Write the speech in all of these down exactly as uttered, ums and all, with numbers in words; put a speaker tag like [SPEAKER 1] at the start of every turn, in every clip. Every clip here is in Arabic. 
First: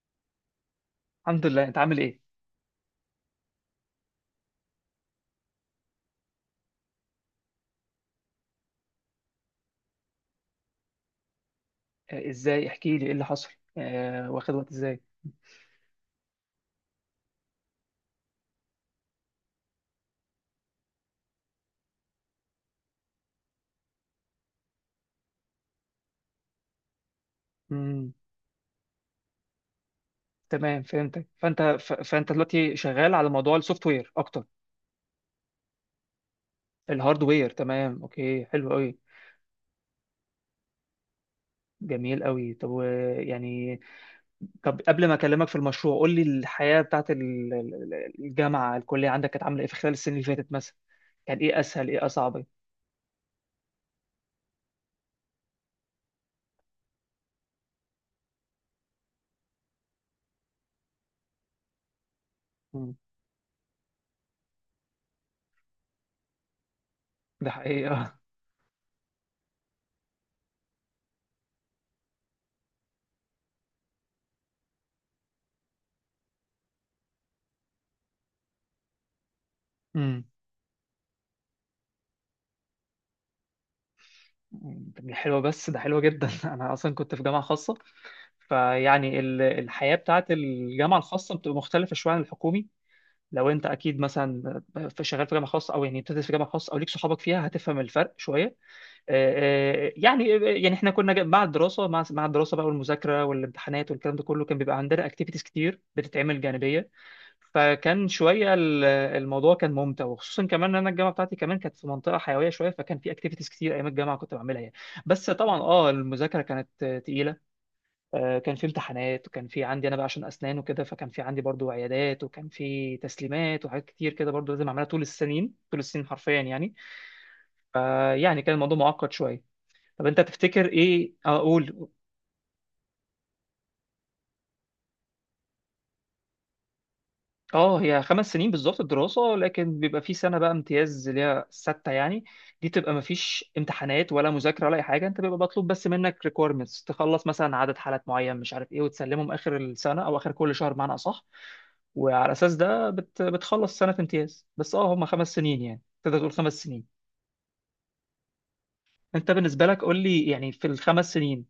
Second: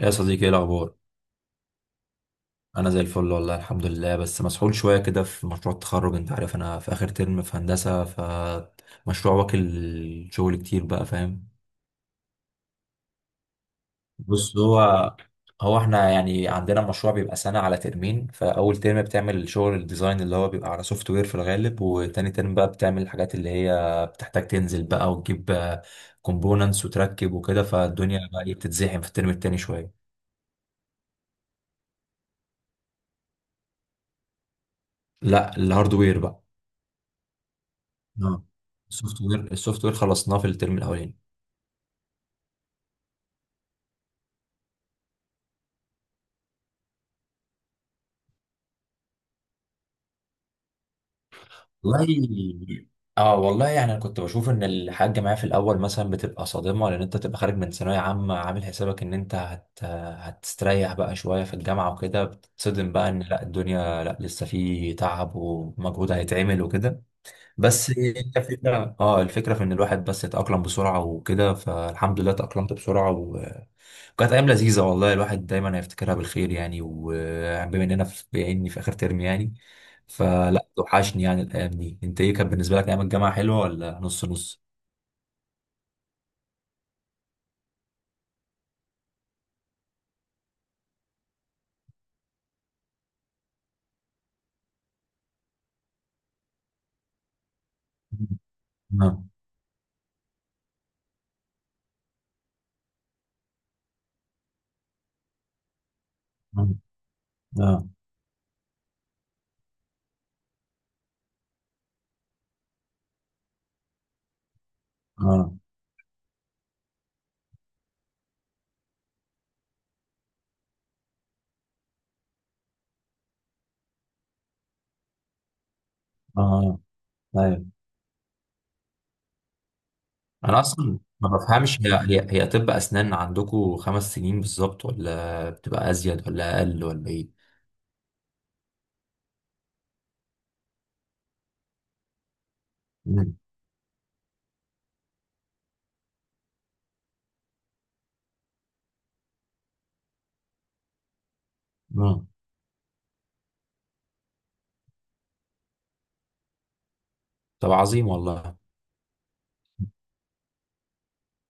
[SPEAKER 1] يا صديقي، ايه الاخبار؟
[SPEAKER 2] الحمد لله، انت عامل ايه؟
[SPEAKER 1] انا زي الفل والله الحمد لله، بس مسحول شويه كده في مشروع التخرج. انت عارف انا في اخر ترم في هندسه، فمشروع واكل شغل كتير، بقى فاهم؟
[SPEAKER 2] آه، ازاي؟ احكي لي ايه اللي حصل؟ آه، واخد
[SPEAKER 1] بص،
[SPEAKER 2] وقت
[SPEAKER 1] هو
[SPEAKER 2] ازاي؟
[SPEAKER 1] هو احنا يعني عندنا مشروع بيبقى سنه على ترمين، فاول ترم بتعمل شغل الديزاين اللي هو بيبقى على سوفت وير في الغالب، وتاني ترم بقى بتعمل الحاجات اللي هي بتحتاج تنزل بقى وتجيب كومبوننتس وتركب وكده.
[SPEAKER 2] امم.
[SPEAKER 1] فالدنيا بقى إيه بتتزحم في الترم التاني شويه.
[SPEAKER 2] تمام، فهمتك. فانت ف... فانت دلوقتي شغال على موضوع السوفت وير اكتر؟
[SPEAKER 1] لا، الهاردوير بقى.
[SPEAKER 2] الهاردوير، تمام، اوكي،
[SPEAKER 1] اه،
[SPEAKER 2] حلو قوي.
[SPEAKER 1] السوفت وير السوفت وير خلصناه في الترم الاولاني.
[SPEAKER 2] جميل قوي. طب و- يعني، طب، قبل ما اكلمك في المشروع قول لي الحياة بتاعت ال- ال- الجامعة الكلية عندك كانت عاملة ايه في خلال السنين اللي فاتت مثلا؟ كان ايه اسهل، ايه اصعب؟
[SPEAKER 1] والله اه والله يعني انا كنت بشوف ان الحاجه معايا في الاول مثلا بتبقى صادمه، لان انت تبقى خارج من ثانويه عامه عامل حسابك ان انت هت... هتستريح بقى شويه في الجامعه وكده. بتتصدم
[SPEAKER 2] مم.
[SPEAKER 1] بقى ان لا الدنيا، لا لسه في تعب ومجهود هيتعمل وكده.
[SPEAKER 2] ده
[SPEAKER 1] بس
[SPEAKER 2] حقيقة.
[SPEAKER 1] الفكره اه الفكره في ان الواحد بس يتاقلم بسرعه وكده، فالحمد لله تاقلمت بسرعه. كانت ايام لذيذه والله، الواحد دايما هيفتكرها بالخير يعني، وبما اننا في بما اني في اخر ترم يعني،
[SPEAKER 2] امم.
[SPEAKER 1] فلا توحشني يعني الايام دي. انت ايه، كانت بالنسبه لك ايام الجامعه حلوه ولا نص نص؟
[SPEAKER 2] مم، حلوة، بس ده حلوة جدا أنا أصلا كنت في جامعة خاصة. فيعني ال- الحياة بتاعت الجامعة الخاصة بتبقى مختلفة شوية عن الحكومي. لو أنت أكيد مثلا في شغال في جامعة خاصة، أو يعني بتدرس في جامعة خاصة، أو ليك صحابك فيها، هتفهم الفرق شوية.
[SPEAKER 1] اه.
[SPEAKER 2] آه. آه، يعني يعني إحنا كنا جا- مع الدراسة، مع مع الدراسة بقى، والمذاكرة والامتحانات والكلام ده كله، كان بيبقى عندنا أكتيفيتيز كتير بتتعمل جانبية.
[SPEAKER 1] اه.
[SPEAKER 2] فكان شويه ال- الموضوع كان ممتع، وخصوصا كمان ان انا الجامعه بتاعتي كمان كانت في منطقه حيويه شويه، فكان في اكتيفيتيز كتير ايام الجامعه كنت بعملها يعني. بس
[SPEAKER 1] اه.
[SPEAKER 2] طبعا اه المذاكره كانت آه، تقيله. آه، كان في امتحانات، وكان في عندي انا بقى عشان اسنان وكده، فكان في عندي برضو عيادات، وكان في تسليمات وحاجات كتير كده برضو لازم اعملها طول السنين، طول السنين حرفيا يعني.
[SPEAKER 1] اه. ايوه.
[SPEAKER 2] فيعني كان الموضوع معقد شويه. طب انت
[SPEAKER 1] انا
[SPEAKER 2] تفتكر
[SPEAKER 1] اصلا
[SPEAKER 2] ايه،
[SPEAKER 1] ما بفهمش.
[SPEAKER 2] اقول.
[SPEAKER 1] هي هي, هي طب اسنان عندكم خمس سنين بالظبط، ولا بتبقى ازيد ولا اقل ولا ايه؟
[SPEAKER 2] اه، هي خمس سنين بالظبط الدراسة، لكن بيبقى في سنة بقى امتياز اللي هي ستة يعني. دي تبقى
[SPEAKER 1] مم.
[SPEAKER 2] مفيش امتحانات ولا مذاكرة ولا أي حاجة، أنت بيبقى مطلوب بس منك requirements تخلص مثلا عدد حالات معين، مش عارف إيه، وتسلمهم آخر السنة أو آخر كل شهر بمعنى أصح.
[SPEAKER 1] مم.
[SPEAKER 2] وعلى أساس ده بت... بتخلص سنة امتياز، بس اه هما خمس سنين، يعني تقدر تقول خمس سنين.
[SPEAKER 1] طب عظيم والله.
[SPEAKER 2] أنت بالنسبة لك قول لي يعني، في الخمس سنين،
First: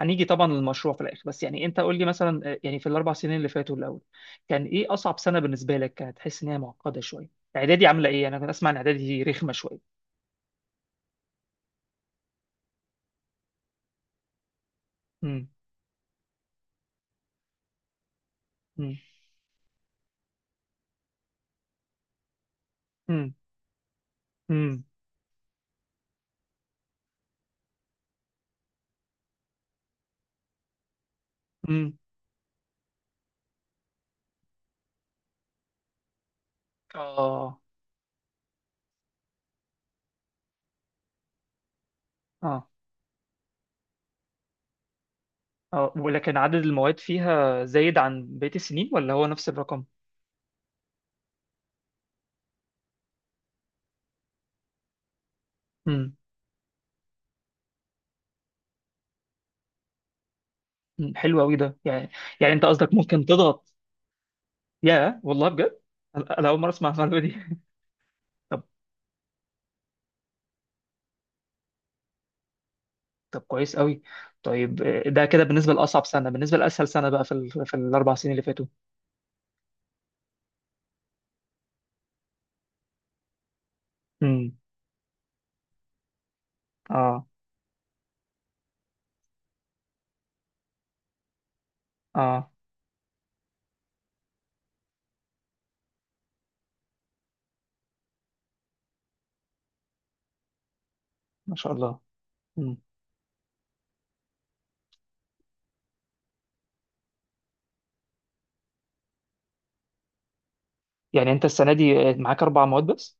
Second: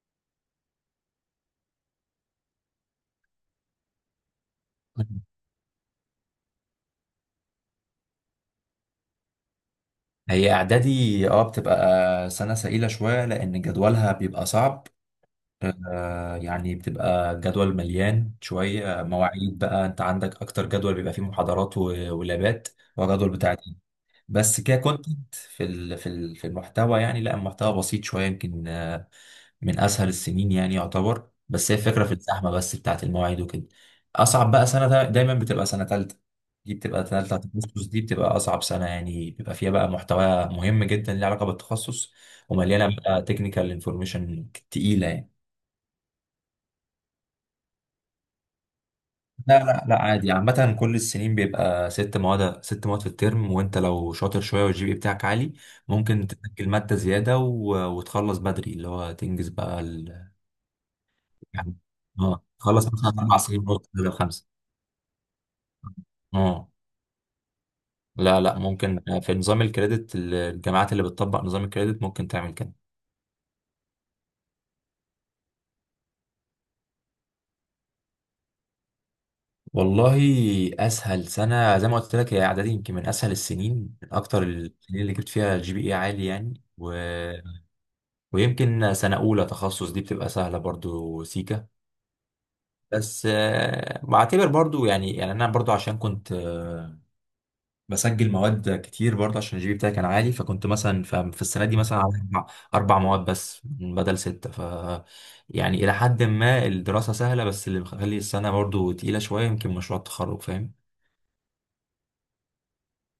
[SPEAKER 2] هنيجي طبعا للمشروع في الاخر، بس يعني انت قول لي مثلا، آه، يعني في الاربع سنين اللي فاتوا الاول، كان ايه اصعب
[SPEAKER 1] مم.
[SPEAKER 2] سنه بالنسبه لك، كانت تحس ان هي معقده شويه؟ اعدادي عامله ايه؟ انا كنت اسمع ان اعدادي رخمه شويه.
[SPEAKER 1] هي اعدادي اه بتبقى سنه سئيله شويه لان جدولها بيبقى صعب.
[SPEAKER 2] امم.
[SPEAKER 1] آه، يعني بتبقى جدول مليان
[SPEAKER 2] امم.
[SPEAKER 1] شوية، آه، مواعيد. بقى انت عندك اكتر جدول بيبقى فيه محاضرات و- ولابات، وجدول
[SPEAKER 2] امم.
[SPEAKER 1] بتاع دين. بس
[SPEAKER 2] امم.
[SPEAKER 1] ككونتنت في ال في ال في المحتوى يعني، لا المحتوى بسيط شوية يمكن، آه، من اسهل السنين يعني يعتبر، بس هي
[SPEAKER 2] أمم.
[SPEAKER 1] الفكرة في الزحمة بس بتاعت المواعيد وكده. اصعب بقى سنة دا- دايما بتبقى سنة تالتة، دي بتبقى سنة بتاعت
[SPEAKER 2] اه،
[SPEAKER 1] التخصص، دي بتبقى أصعب سنة يعني. بيبقى فيها بقى محتوى مهم جدا ليه علاقة بالتخصص،
[SPEAKER 2] اه،
[SPEAKER 1] ومليانة بقى تكنيكال انفورميشن تقيلة يعني.
[SPEAKER 2] اه، ولكن عدد المواد فيها زايد عن بقيه السنين، ولا هو نفس
[SPEAKER 1] لا،
[SPEAKER 2] الرقم؟
[SPEAKER 1] لا، لا، عادي عامة كل السنين بيبقى ست مواد، ست مواد في الترم. وانت لو شاطر شوية والجي بي بتاعك عالي،
[SPEAKER 2] امم.
[SPEAKER 1] ممكن تسجل مادة زيادة و... وتخلص بدري، اللي هو تنجز بقى ال...
[SPEAKER 2] أمم. حلو قوي
[SPEAKER 1] يعني
[SPEAKER 2] ده يعني.
[SPEAKER 1] اه
[SPEAKER 2] يعني انت
[SPEAKER 1] تخلص
[SPEAKER 2] قصدك
[SPEAKER 1] مثلا
[SPEAKER 2] ممكن
[SPEAKER 1] أربع سنين
[SPEAKER 2] تضغط؟
[SPEAKER 1] ونص بدل خمسة.
[SPEAKER 2] يا والله، بجد، انا أنا اول مره
[SPEAKER 1] اه،
[SPEAKER 2] اسمع المعلومه دي
[SPEAKER 1] لا، لا.
[SPEAKER 2] طب
[SPEAKER 1] ممكن في نظام الكريدت، الجامعات اللي بتطبق نظام الكريدت ممكن تعمل كده.
[SPEAKER 2] طب كويس قوي. طيب، آه، ده كده بالنسبه لاصعب سنه. بالنسبه لاسهل سنه بقى في ال... في الاربع سنين اللي فاتوا؟
[SPEAKER 1] والله، اسهل سنه زي ما قلت لك هي اعدادي، يمكن من اسهل السنين، من اكتر
[SPEAKER 2] امم.
[SPEAKER 1] السنين اللي جبت فيها الجي بي اي عالي يعني. و
[SPEAKER 2] اه،
[SPEAKER 1] ويمكن سنة أولى تخصص دي بتبقى سهلة برضو سيكا،
[SPEAKER 2] اه،
[SPEAKER 1] بس آه، بعتبر برضو يعني يعني أنا برضو عشان كنت آه، بسجل مواد كتير برضو عشان الجي بي بتاعي كان عالي. فكنت مثلا ف- في
[SPEAKER 2] ما
[SPEAKER 1] السنة
[SPEAKER 2] شاء
[SPEAKER 1] دي مثلا
[SPEAKER 2] الله.
[SPEAKER 1] على أربع
[SPEAKER 2] امم.
[SPEAKER 1] أربع مواد بس بدل ستة، ف يعني إلى حد ما الدراسة سهلة، بس اللي مخلي السنة برضو تقيلة شوية يمكن مشروع التخرج، فاهم؟
[SPEAKER 2] يعني انت السنه دي آه، معاك اربع مواد بس؟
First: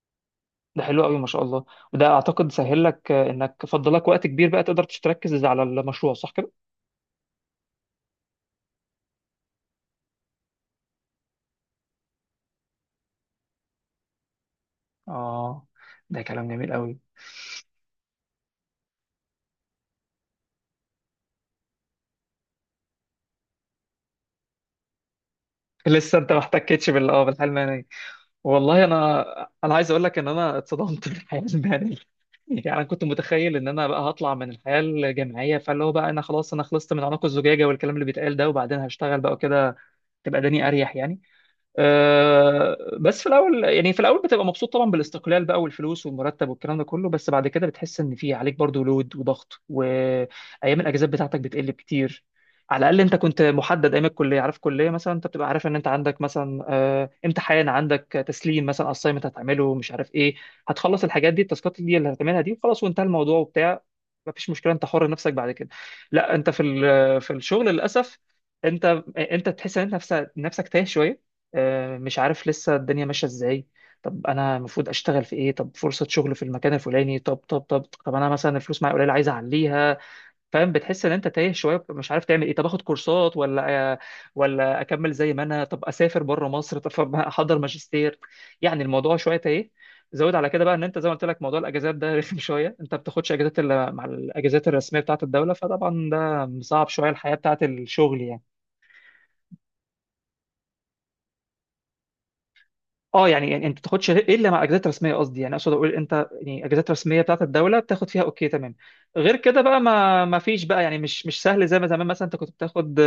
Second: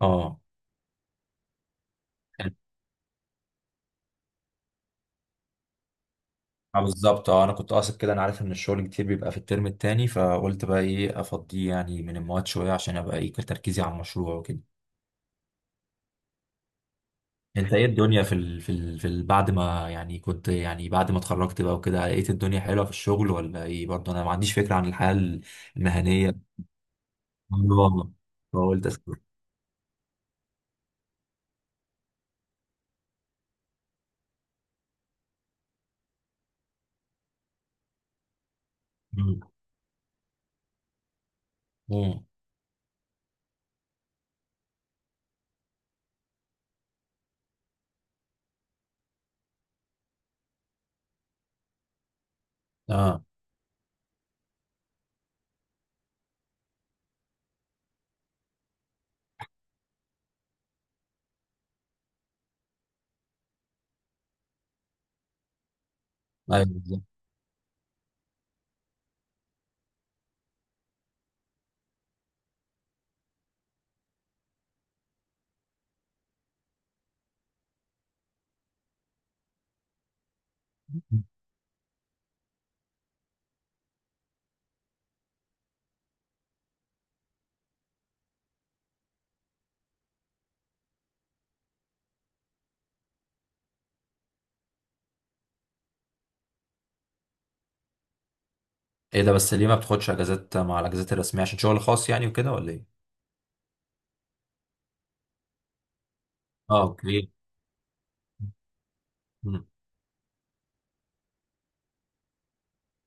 [SPEAKER 1] اه.
[SPEAKER 2] ده حلو قوي، ما شاء الله. وده اعتقد
[SPEAKER 1] يعني-
[SPEAKER 2] سهل لك، آه، انك فضلك وقت كبير بقى تقدر تركز على المشروع، صح كده؟
[SPEAKER 1] آه، بالظبط. اه انا كنت قاصد كده. انا عارف ان الشغل كتير بيبقى في الترم التاني، فقلت بقى ايه افضيه يعني من المواد شويه عشان ابقى ايه تركيزي على المشروع وكده.
[SPEAKER 2] اه، ده كلام جميل قوي.
[SPEAKER 1] انت ايه الدنيا في ال... في ال... في ال... بعد ما يعني كنت يعني بعد ما اتخرجت بقى وكده لقيت الدنيا حلوه في الشغل ولا ايه؟ برضه انا ما عنديش فكره عن الحياه
[SPEAKER 2] لسه انت ما
[SPEAKER 1] المهنيه.
[SPEAKER 2] احتكتش بال اه بالحلم.
[SPEAKER 1] والله.
[SPEAKER 2] والله،
[SPEAKER 1] فقلت اسكت.
[SPEAKER 2] انا انا عايز اقول لك ان انا اتصدمت في الحياه المهنيه. يعني انا كنت متخيل ان انا بقى هطلع من الحياه الجامعيه، فاللي هو بقى انا خلاص، انا خلصت من عنق الزجاجه والكلام اللي بيتقال ده، وبعدين هشتغل بقى
[SPEAKER 1] مم.
[SPEAKER 2] كده، تبقى دني اريح يعني.
[SPEAKER 1] مم.
[SPEAKER 2] آه، بس في الاول، يعني في الاول بتبقى مبسوط طبعا بالاستقلال بقى والفلوس والمرتب والكلام ده كله، بس بعد كده بتحس ان في عليك برضو لود وضغط، وايام الاجازات بتاعتك بتقل كتير. على الاقل انت
[SPEAKER 1] اه،
[SPEAKER 2] كنت محدد ايام الكليه، عارف كليه مثلا، انت بتبقى عارف ان انت عندك مثلا آه، امتحان، عندك تسليم مثلا، اسايمنت هتعمله، مش عارف ايه. هتخلص الحاجات دي، التاسكات دي اللي هتعملها دي، وخلاص، وانتهى الموضوع وبتاع. مفيش مشكله، انت حر نفسك بعد كده. لا، انت في
[SPEAKER 1] ايوه بالظبط.
[SPEAKER 2] ال- في الشغل للاسف. انت انت تحس ان انت نفسك، نفسك تايه شويه. آه، مش عارف لسه الدنيا ماشيه ازاي. طب انا المفروض اشتغل في ايه؟ طب فرصه شغل في المكان الفلاني؟ طب طب طب طب انا مثلا الفلوس معايا قليله عايز اعليها. فاهم؟ بتحس ان انت تايه شويه، مش عارف تعمل ايه، طب اخد كورسات ولا، ولا اكمل زي ما انا، طب اسافر بره مصر، طب احضر ماجستير. يعني الموضوع شويه تايه. زود على كده بقى ان انت، زي ما قلت لك، موضوع الاجازات ده رخم شويه، انت بتاخدش اجازات الا مع الاجازات الرسميه بتاعه الدوله، فطبعا ده صعب شويه الحياه بتاعه الشغل يعني.
[SPEAKER 1] ايه ده؟ بس ليه ما بتاخدش اجازات مع الاجازات الرسميه، عشان شغل خاص يعني وكده ولا ايه؟
[SPEAKER 2] اه، يعني يعني انت ما تاخدش غير- الا مع اجازات رسميه، قصدي يعني، اقصد اقول انت يعني
[SPEAKER 1] اه،
[SPEAKER 2] اجازات رسميه
[SPEAKER 1] اوكي.
[SPEAKER 2] بتاعت الدوله بتاخد فيها، اوكي تمام. غير كده
[SPEAKER 1] مم.
[SPEAKER 2] بقى، ما ما فيش بقى يعني، مش مش سهل زي ما زمان مثلا انت كنت بتاخد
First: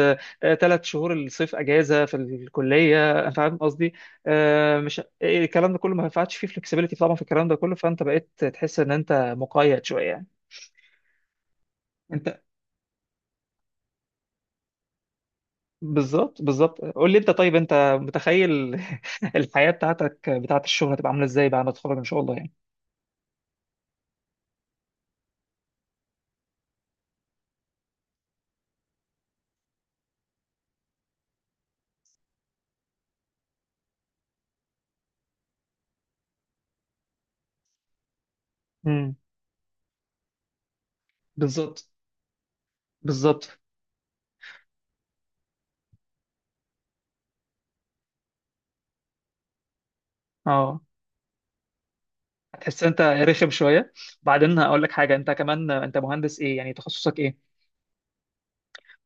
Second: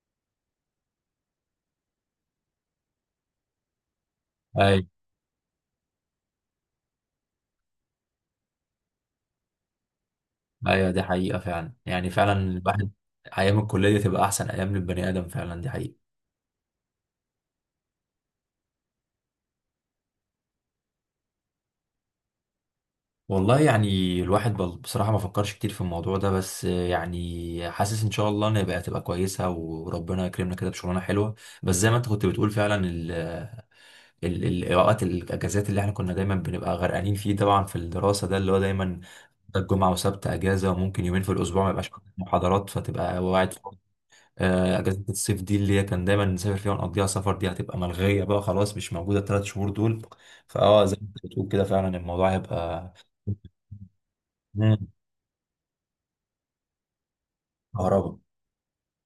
[SPEAKER 2] ثلاث شهور الصيف اجازه في الكليه، فاهم قصدي؟ آه،
[SPEAKER 1] ايوه،
[SPEAKER 2] مش إيه، الكلام ده كله ما ينفعش فيه فلكسبيليتي طبعا، في الكلام ده كله، فانت بقيت تحس ان انت مقيد شويه يعني.
[SPEAKER 1] ايوه دي حقيقه فعلا يعني، فعلا
[SPEAKER 2] انت،
[SPEAKER 1] الواحد ايام الكليه تبقى احسن ايام للبني ادم، فعلا دي حقيقه.
[SPEAKER 2] بالظبط، بالظبط، قول لي انت، طيب انت متخيل الحياه بتاعتك بتاعت الشغل هتبقى عامله ازاي بعد ما تتخرج ان شاء الله يعني؟
[SPEAKER 1] والله يعني الواحد بل- بصراحة ما فكرش كتير في الموضوع ده، بس يعني حاسس ان شاء الله ان هيبقى تبقى كويسة، وربنا يكرمنا كده بشغلانة حلوة. بس زي ما انت كنت بتقول فعلا ال ال ال- الاوقات، الاجازات اللي احنا كنا دايما بنبقى غرقانين فيه طبعا في الدراسة، ده اللي هو دايما
[SPEAKER 2] امم.
[SPEAKER 1] ده الجمعة وسبت اجازة، وممكن يومين في الاسبوع ما
[SPEAKER 2] بالظبط،
[SPEAKER 1] يبقاش عندك محاضرات فتبقى قاعد
[SPEAKER 2] بالظبط.
[SPEAKER 1] فاضي. آه، اجازة الصيف دي اللي هي كان دايما نسافر فيها ونقضيها سفر، دي هتبقى ملغية بقى خلاص، مش موجودة الثلاث شهور دول.
[SPEAKER 2] اه،
[SPEAKER 1] فاه، زي ما انت بتقول كده فعلا الموضوع
[SPEAKER 2] هتحس
[SPEAKER 1] هيبقى.
[SPEAKER 2] انت رخم شويه. بعدين هقول
[SPEAKER 1] مم.
[SPEAKER 2] لك حاجه، انت كمان، انت مهندس ايه يعني، تخصصك ايه؟
[SPEAKER 1] كهرباء.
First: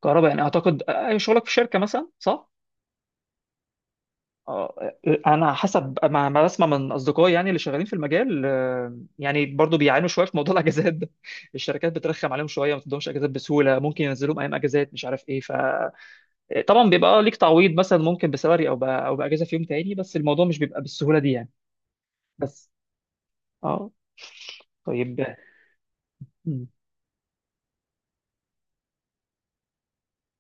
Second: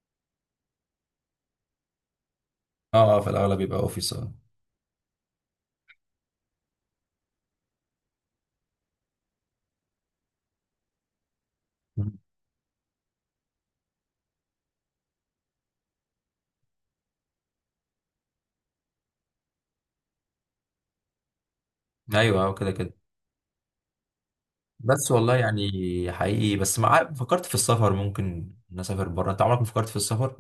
[SPEAKER 2] كهرباء، يعني اعتقد آه، شغلك في شركه مثلا، صح؟
[SPEAKER 1] اه، اه في الاغلب يبقى اوفيس. اه.
[SPEAKER 2] اه. آه، انا حسب ما ما بسمع من اصدقائي، يعني اللي شغالين في المجال، آه، يعني برضو بيعانوا شويه في موضوع الاجازات ده. الشركات
[SPEAKER 1] مم.
[SPEAKER 2] بترخم عليهم شويه، ما تدهمش اجازات بسهوله، ممكن ينزلوهم ايام اجازات، مش عارف ايه، فطبعا بيبقى آه، ليك تعويض، مثلا ممكن بسالري، او ب... او باجازه في يوم تاني، بس الموضوع مش بيبقى بالسهوله دي يعني.
[SPEAKER 1] ايوه، اه
[SPEAKER 2] بس.
[SPEAKER 1] كده كده.
[SPEAKER 2] اه.
[SPEAKER 1] بس
[SPEAKER 2] طيب.
[SPEAKER 1] والله يعني حقيقي، بس مع فكرت في السفر ممكن نسافر بره، انت عمرك ما فكرت في السفر؟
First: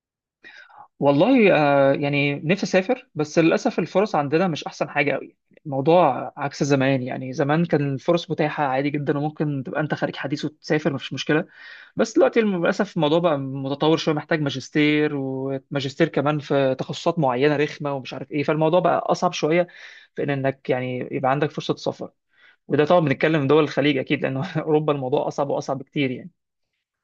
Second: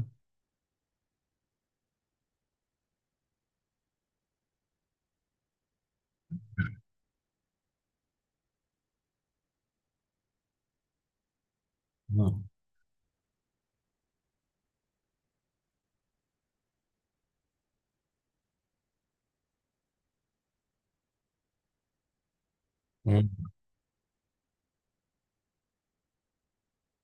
[SPEAKER 2] والله، آه، يعني نفسي اسافر، بس للاسف الفرص عندنا مش احسن حاجه قوي. الموضوع عكس زمان، يعني زمان كان الفرص متاحه عادي جدا، وممكن تبقى انت خارج حديث وتسافر مفيش مشكله. بس دلوقتي
[SPEAKER 1] مم.
[SPEAKER 2] الم- للاسف الموضوع بقى متطور شويه، محتاج ماجستير، وماجستير كمان في تخصصات معينه رخمه، ومش عارف ايه، فالموضوع بقى اصعب شويه في ان انك يعني يبقى عندك فرصه سفر. وده طبعا
[SPEAKER 1] مم.
[SPEAKER 2] بنتكلم دول الخليج اكيد، لان اوروبا الموضوع اصعب واصعب بكتير يعني.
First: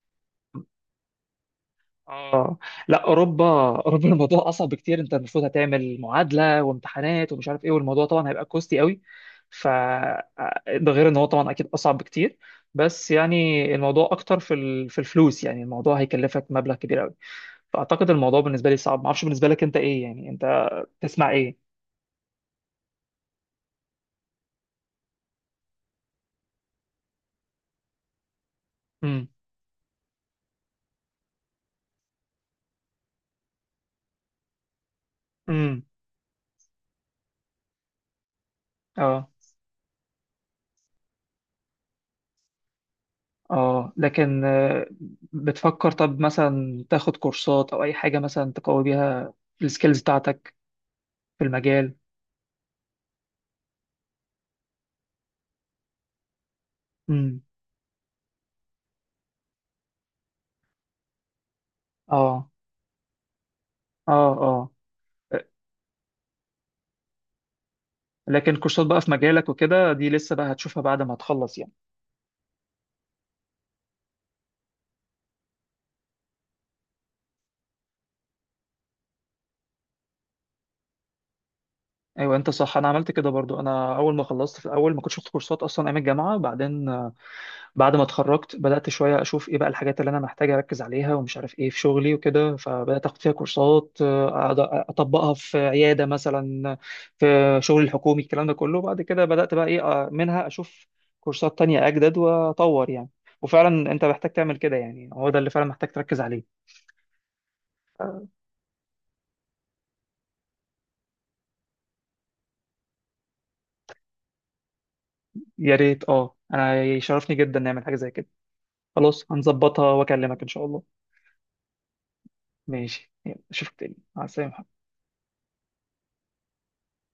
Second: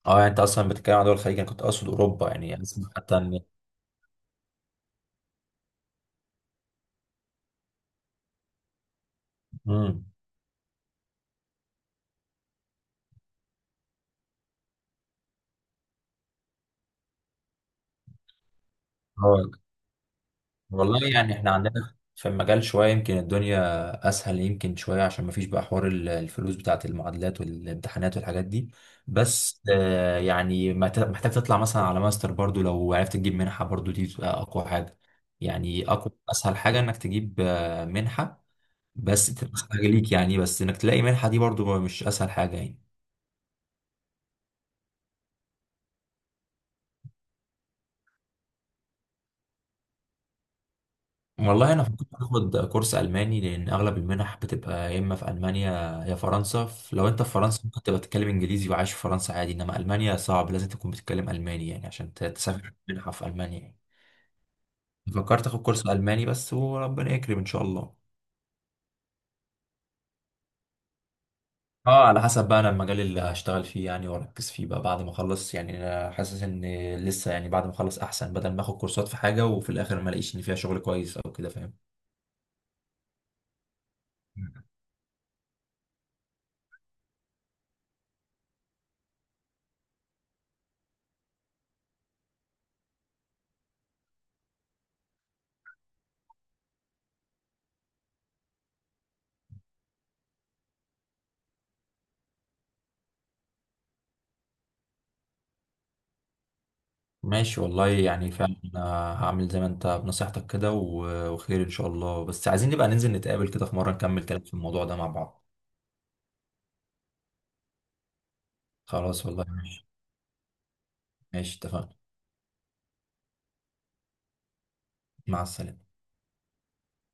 [SPEAKER 1] اه يعني، انت اصلا بتتكلم عن دول الخليج، انا كنت اقصد اوروبا
[SPEAKER 2] اه،
[SPEAKER 1] يعني، اسمع
[SPEAKER 2] لا،
[SPEAKER 1] حتى ان.
[SPEAKER 2] اوروبا، اوروبا الموضوع اصعب بكتير، انت المفروض هتعمل معادله وامتحانات ومش عارف ايه، والموضوع طبعا هيبقى كوستي قوي. ف
[SPEAKER 1] مم.
[SPEAKER 2] آه، ده غير ان هو طبعا اكيد اصعب بكتير. بس يعني الموضوع اكتر في ال... في الفلوس، يعني الموضوع هيكلفك مبلغ كبير قوي. فاعتقد الموضوع بالنسبه لي صعب، ما اعرفش بالنسبه لك
[SPEAKER 1] اه
[SPEAKER 2] انت ايه يعني، انت
[SPEAKER 1] والله
[SPEAKER 2] تسمع
[SPEAKER 1] يعني احنا
[SPEAKER 2] ايه؟
[SPEAKER 1] عندنا في المجال شوية يمكن الدنيا أسهل، يمكن شوية عشان مفيش بقى حوار ال- الفلوس بتاعة المعادلات والامتحانات والحاجات دي.
[SPEAKER 2] امم.
[SPEAKER 1] بس آه، يعني محت- محتاج تطلع مثلا على ماستر برضو، لو عرفت تجيب منحة برضو دي بتبقى أقوى حاجة.
[SPEAKER 2] امم.
[SPEAKER 1] يعني أقوى أسهل حاجة إنك تجيب آه، منحة،
[SPEAKER 2] اه.
[SPEAKER 1] بس تبقى حاجة ليك يعني، بس إنك تلاقي منحة دي برضو مش أسهل حاجة يعني.
[SPEAKER 2] اه. لكن آه، بتفكر طب مثلا تاخد كورسات او اي حاجه مثلا تقوي بيها السكيلز بتاعتك في
[SPEAKER 1] والله انا
[SPEAKER 2] المجال؟
[SPEAKER 1] فكرت اخد كورس الماني، لان اغلب المنح بتبقى يا اما في المانيا يا فرنسا. ف- لو انت في
[SPEAKER 2] امم.
[SPEAKER 1] فرنسا ممكن تبقى تتكلم انجليزي وعايش في فرنسا عادي، انما المانيا صعب لازم تكون بتتكلم الماني يعني عشان ت-
[SPEAKER 2] اه.
[SPEAKER 1] تسافر منحه في المانيا يعني.
[SPEAKER 2] اه. اه.
[SPEAKER 1] فكرت اخد كورس الماني بس، وربنا يكرم ان شاء الله.
[SPEAKER 2] لكن كورسات بقى في مجالك وكده دي لسه بقى هتشوفها بعد ما تخلص يعني.
[SPEAKER 1] اه، على حسب بقى انا المجال اللي هشتغل فيه يعني واركز فيه بقى بعد ما اخلص يعني. انا حاسس ان لسه يعني بعد ما اخلص احسن، بدل ما اخد كورسات في حاجه وفي الاخر ما الاقيش ان فيها شغل كويس او كده، فاهم؟
[SPEAKER 2] ايوه، انت صح، انا عملت كده برضو. انا اول ما خلصت في الاول ما كنتش باخد كورسات اصلا ايام الجامعه، بعدين آه، بعد ما اتخرجت بدات شويه اشوف ايه بقى الحاجات اللي انا محتاج اركز عليها ومش عارف ايه في شغلي وكده، فبدات اخد فيها كورسات، آه، أقعد اطبقها في عياده مثلا، في شغل الحكومي الكلام ده كله، بعد كده بدات بقى ايه آه، منها اشوف كورسات تانية اجدد واطور يعني. وفعلا انت محتاج تعمل كده يعني، هو ده اللي فعلا محتاج تركز عليه.
[SPEAKER 1] ماشي والله يعني ماشي. فعلا، آه، هعمل زي ما انت بنصيحتك كده و- وخير ان شاء الله. بس عايزين نبقى ننزل نتقابل كده في مرة، نكمل كلام في الموضوع ده مع بعض.
[SPEAKER 2] يا ريت، اه، انا يشرفني جدا نعمل حاجة زي كده.
[SPEAKER 1] خلاص
[SPEAKER 2] خلاص،
[SPEAKER 1] والله، ماشي.
[SPEAKER 2] هنظبطها واكلمك ان شاء الله.
[SPEAKER 1] ماشي اتفقنا.
[SPEAKER 2] ماشي، يلا، اشوفك تاني، مع السلامة.
[SPEAKER 1] مع السلامة.